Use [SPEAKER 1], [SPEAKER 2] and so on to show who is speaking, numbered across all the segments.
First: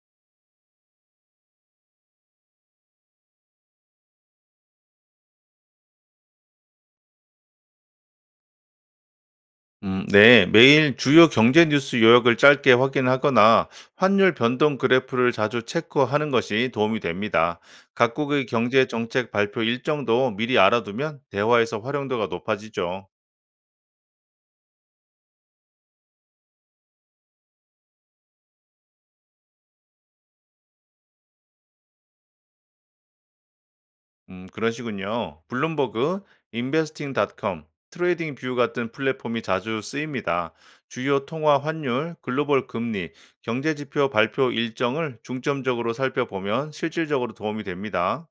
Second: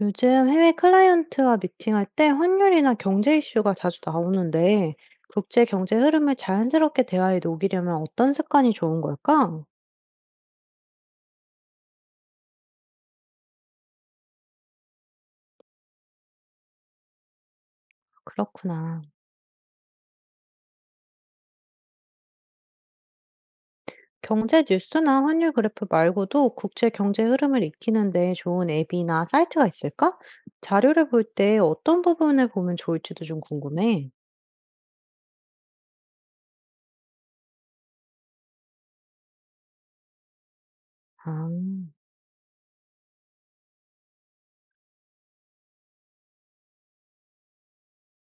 [SPEAKER 1] 요즘 해외 클라이언트와 미팅할 때 환율이나 경제 이슈가 자주 나오는데 국제 경제 흐름을 자연스럽게 대화에 녹이려면 어떤 습관이 좋은 걸까?
[SPEAKER 2] 네. 매일 주요 경제 뉴스 요약을 짧게 확인하거나 환율 변동 그래프를 자주 체크하는 것이 도움이 됩니다. 각국의 경제
[SPEAKER 1] 그렇구나.
[SPEAKER 2] 정책 발표 일정도 미리 알아두면 대화에서 활용도가 높아지죠.
[SPEAKER 1] 경제 뉴스나 환율 그래프 말고도 국제 경제 흐름을 익히는데 좋은 앱이나 사이트가 있을까? 자료를 볼 때 어떤 부분을 보면 좋을지도 좀 궁금해.
[SPEAKER 2] 그런 식군요. 블룸버그, 인베스팅닷컴 com 트레이딩 뷰 같은 플랫폼이 자주 쓰입니다. 주요
[SPEAKER 1] 아.
[SPEAKER 2] 통화 환율, 글로벌 금리, 경제 지표 발표 일정을 중점적으로 살펴보면 실질적으로 도움이 됩니다.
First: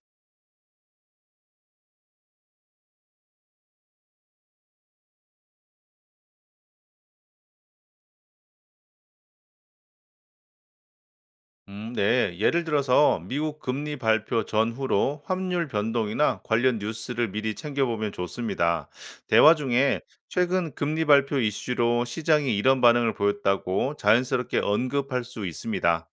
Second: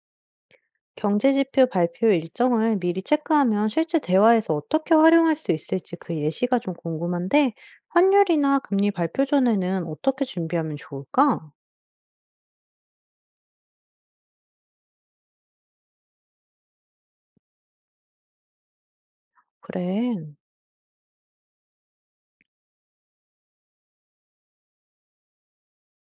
[SPEAKER 1] 경제지표 발표 일정을 미리 체크하면 실제 대화에서 어떻게 활용할 수 있을지 그 예시가 좀 궁금한데, 환율이나 금리 발표 전에는 어떻게 준비하면 좋을까?
[SPEAKER 2] 네. 예를 들어서 미국 금리 발표 전후로 환율 변동이나 관련 뉴스를 미리 챙겨보면 좋습니다. 대화 중에
[SPEAKER 1] 그래.
[SPEAKER 2] 최근 금리 발표 이슈로 시장이 이런 반응을 보였다고 자연스럽게 언급할 수 있습니다.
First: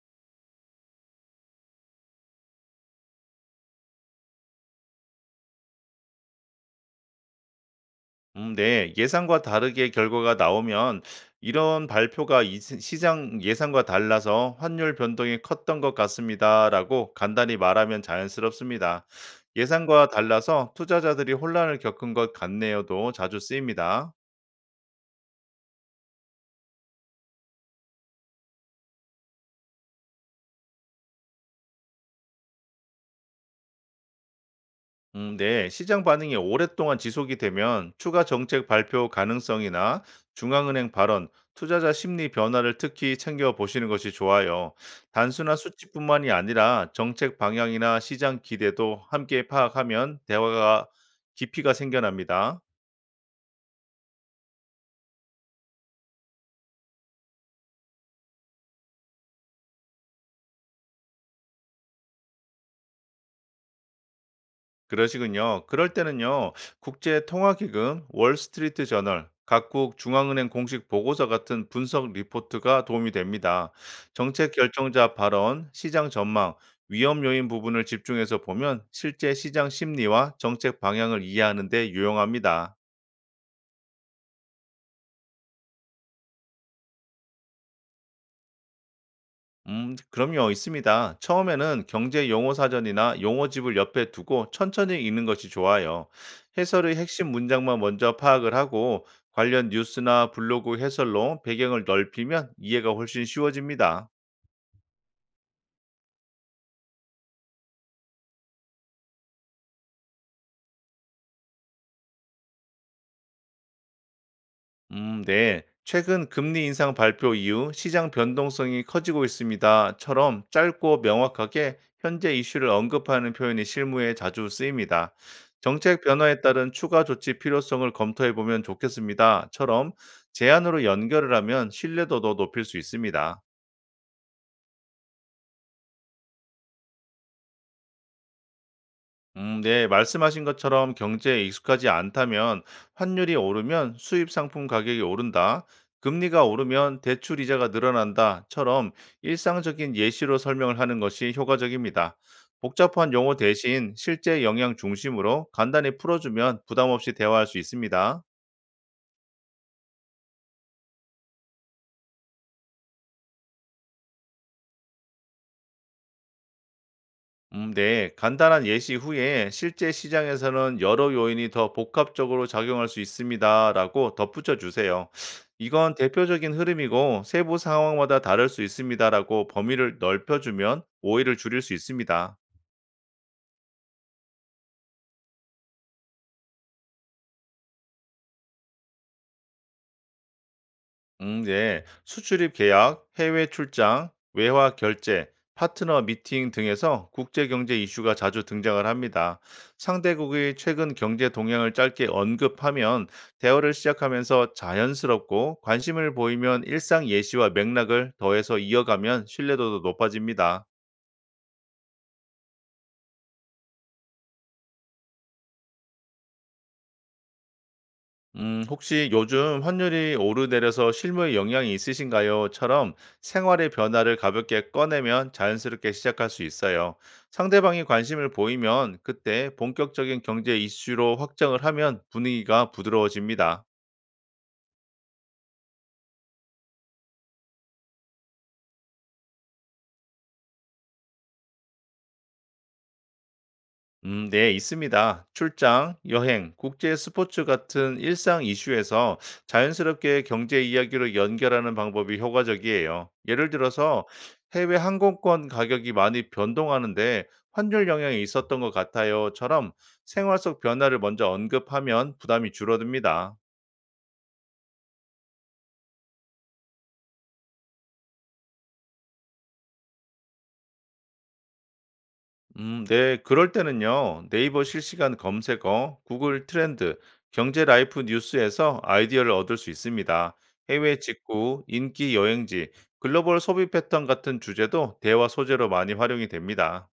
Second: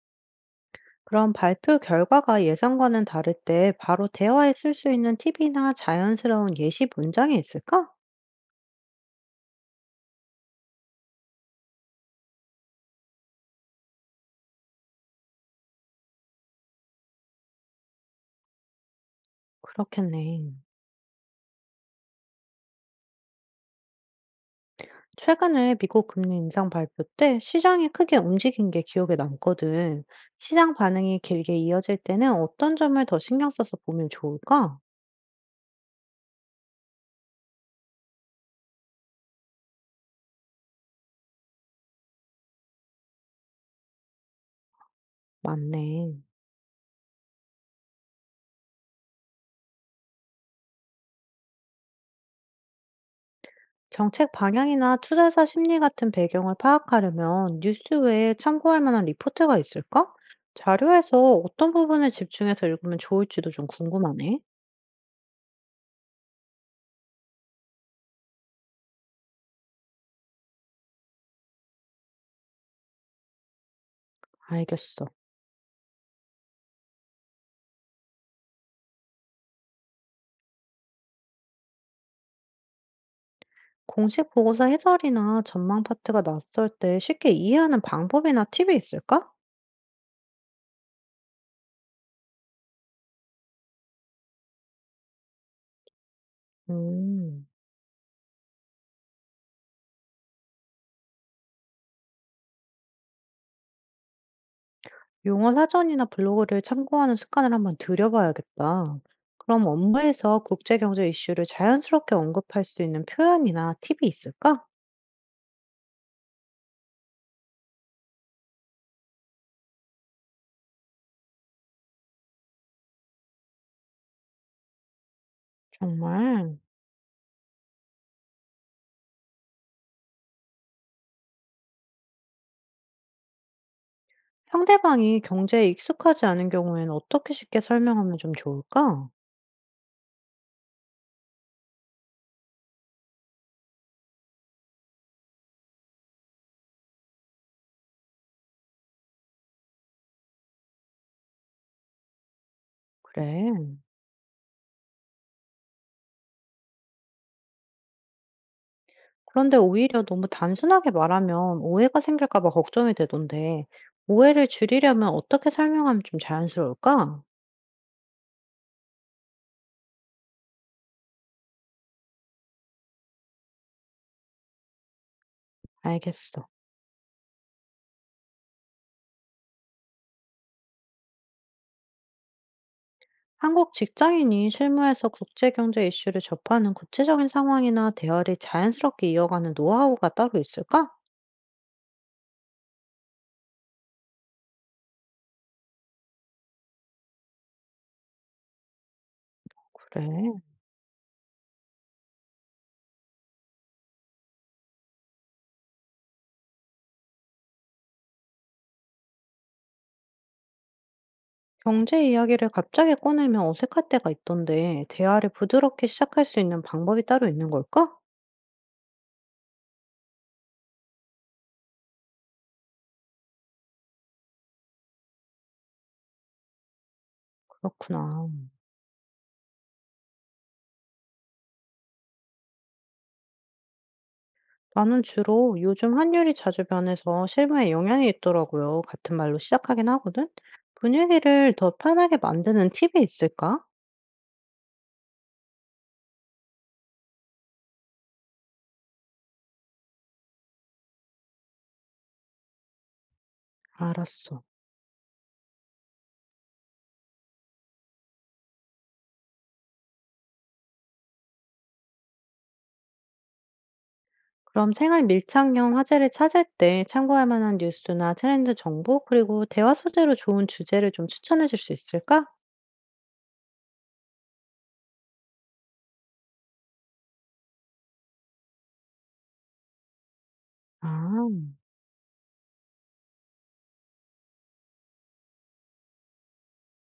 [SPEAKER 1] 그럼 발표 결과가 예상과는 다를 때 바로 대화에 쓸 수 있는 팁이나 자연스러운 예시 문장이 있을까?
[SPEAKER 2] 네. 예상과 다르게 결과가 나오면 "이런 발표가 이 시 시장 예상과 달라서 환율 변동이 컸던 것 같습니다."라고 간단히 말하면 자연스럽습니다. "예상과
[SPEAKER 1] 그렇겠네.
[SPEAKER 2] 달라서 투자자들이 혼란을 겪은 것 같네요."도 자주 쓰입니다.
[SPEAKER 1] 최근에 미국 금리 인상 발표 때 시장이 크게 움직인 게 기억에 남거든. 시장 반응이 길게 이어질 때는 어떤 점을 더 신경 써서 보면 좋을까?
[SPEAKER 2] 네. 시장 반응이 오랫동안 지속이 되면 추가 정책 발표 가능성이나 중앙은행 발언, 투자자 심리 변화를 특히 챙겨 보시는 것이 좋아요. 단순한
[SPEAKER 1] 맞네.
[SPEAKER 2] 수치뿐만이 아니라 정책 방향이나 시장 기대도 함께 파악하면 대화가 깊이가 생겨납니다.
[SPEAKER 1] 정책 방향이나 투자사 심리 같은 배경을 파악하려면 뉴스 외에 참고할 만한 리포트가 있을까? 자료에서 어떤 부분에 집중해서 읽으면 좋을지도 좀 궁금하네.
[SPEAKER 2] 그러시군요. 그럴 때는요, 국제통화기금, 월스트리트 저널, 각국 중앙은행 공식 보고서 같은 분석 리포트가 도움이 됩니다. 정책
[SPEAKER 1] 알겠어.
[SPEAKER 2] 결정자 발언, 시장 전망, 위험 요인 부분을 집중해서 보면 실제 시장 심리와 정책 방향을 이해하는 데 유용합니다.
[SPEAKER 1] 공식 보고서 해설이나 전망 파트가 낯설 때 쉽게 이해하는 방법이나 팁이 있을까?
[SPEAKER 2] 그럼요, 있습니다. 처음에는 경제 용어 사전이나 용어집을 옆에 두고 천천히 읽는 것이 좋아요. 해설의 핵심
[SPEAKER 1] 음,
[SPEAKER 2] 문장만 먼저 파악을 하고 관련 뉴스나 블로그 해설로 배경을 넓히면 이해가 훨씬 쉬워집니다.
[SPEAKER 1] 용어 사전이나 블로그를 참고하는 습관을 한번 들여봐야겠다. 그럼 업무에서 국제경제 이슈를 자연스럽게 언급할 수 있는 표현이나 팁이 있을까?
[SPEAKER 2] 네. 최근 금리 인상 발표 이후 시장 변동성이 커지고 있습니다.처럼 짧고 명확하게 현재 이슈를 언급하는 표현이 실무에 자주 쓰입니다. 정책 변화에
[SPEAKER 1] 정말.
[SPEAKER 2] 따른 추가 조치 필요성을 검토해 보면 좋겠습니다.처럼 제안으로 연결을 하면 신뢰도도 높일 수 있습니다.
[SPEAKER 1] 상대방이 경제에 익숙하지 않은 경우에는 어떻게 쉽게 설명하면 좀 좋을까?
[SPEAKER 2] 네, 말씀하신 것처럼 경제에 익숙하지 않다면 환율이 오르면 수입 상품 가격이 오른다, 금리가 오르면 대출 이자가 늘어난다처럼 일상적인 예시로 설명을 하는 것이 효과적입니다. 복잡한 용어
[SPEAKER 1] 그래.
[SPEAKER 2] 대신 실제 영향 중심으로 간단히 풀어주면 부담 없이 대화할 수 있습니다.
[SPEAKER 1] 그런데 오히려 너무 단순하게 말하면 오해가 생길까 봐 걱정이 되던데, 오해를 줄이려면 어떻게 설명하면 좀 자연스러울까?
[SPEAKER 2] 네. 간단한 예시 후에 실제 시장에서는 여러 요인이 더 복합적으로 작용할 수 있습니다. 라고 덧붙여 주세요. 이건
[SPEAKER 1] 알겠어.
[SPEAKER 2] 대표적인 흐름이고 세부 상황마다 다를 수 있습니다. 라고 범위를 넓혀주면 오해를 줄일 수 있습니다.
[SPEAKER 1] 한국 직장인이 실무에서 국제 경제 이슈를 접하는 구체적인 상황이나 대화를 자연스럽게 이어가는 노하우가 따로 있을까?
[SPEAKER 2] 네. 수출입 계약, 해외 출장, 외화 결제, 파트너 미팅 등에서 국제 경제 이슈가 자주 등장을 합니다.
[SPEAKER 1] 그래.
[SPEAKER 2] 상대국의 최근 경제 동향을 짧게 언급하면 대화를 시작하면서 자연스럽고 관심을 보이면 일상 예시와 맥락을 더해서 이어가면 신뢰도도 높아집니다.
[SPEAKER 1] 경제 이야기를 갑자기 꺼내면 어색할 때가 있던데, 대화를 부드럽게 시작할 수 있는 방법이 따로 있는 걸까?
[SPEAKER 2] 혹시 "요즘 환율이 오르내려서 실무에 영향이 있으신가요?"처럼 생활의 변화를 가볍게 꺼내면 자연스럽게 시작할 수 있어요. 상대방이
[SPEAKER 1] 그렇구나.
[SPEAKER 2] 관심을 보이면 그때 본격적인 경제 이슈로 확장을 하면 분위기가 부드러워집니다.
[SPEAKER 1] 나는 주로 "요즘 환율이 자주 변해서 실무에 영향이 있더라고요." 같은 말로 시작하긴 하거든? 분위기를 더 편하게 만드는 팁이 있을까?
[SPEAKER 2] 네, 있습니다. 출장, 여행, 국제 스포츠 같은 일상 이슈에서 자연스럽게 경제 이야기로 연결하는 방법이 효과적이에요. 예를 들어서
[SPEAKER 1] 알았어.
[SPEAKER 2] 해외 항공권 가격이 많이 변동하는데 환율 영향이 있었던 것 같아요.처럼 생활 속 변화를 먼저 언급하면 부담이 줄어듭니다.
[SPEAKER 1] 그럼 생활 밀착형 화제를 찾을 때 참고할 만한 뉴스나 트렌드 정보, 그리고 대화 소재로 좋은 주제를 좀 추천해 줄 수 있을까?
[SPEAKER 2] 네. 그럴 때는요. 네이버 실시간 검색어, 구글 트렌드, 경제 라이프 뉴스에서 아이디어를 얻을 수 있습니다.
[SPEAKER 1] 아,
[SPEAKER 2] 해외 직구, 인기 여행지, 글로벌 소비 패턴 같은 주제도 대화 소재로 많이 활용이 됩니다.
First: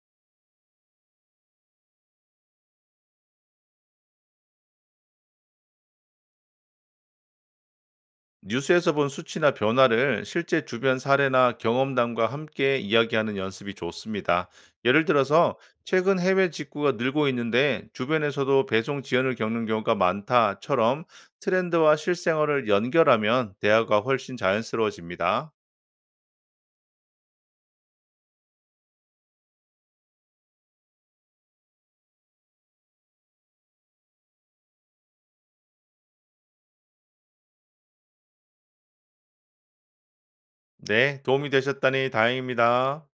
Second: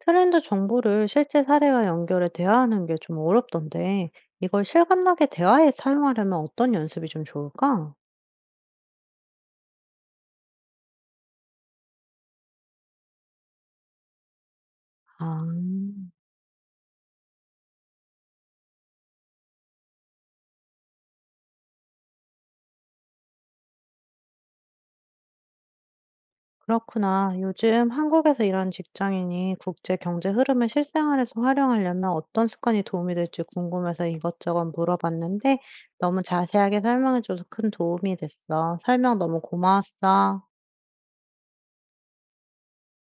[SPEAKER 1] 트렌드 정보를 실제 사례와 연결해 대화하는 게 좀 어렵던데, 이걸 실감나게 대화에 사용하려면 어떤 연습이 좀 좋을까?
[SPEAKER 2] 뉴스에서 본 수치나 변화를 실제 주변 사례나 경험담과 함께 이야기하는 연습이 좋습니다. 예를
[SPEAKER 1] 아.
[SPEAKER 2] 들어서 최근 해외 직구가 늘고 있는데 주변에서도 배송 지연을 겪는 경우가 많다처럼 트렌드와 실생활을 연결하면 대화가 훨씬 자연스러워집니다.
[SPEAKER 1] 그렇구나. 요즘 한국에서 일하는 직장인이 국제 경제 흐름을 실생활에서 활용하려면 어떤 습관이 도움이 될지 궁금해서 이것저것 물어봤는데 너무 자세하게 설명해줘서 큰 도움이 됐어. 설명 너무 고마웠어.
[SPEAKER 2] 네, 도움이 되셨다니 다행입니다.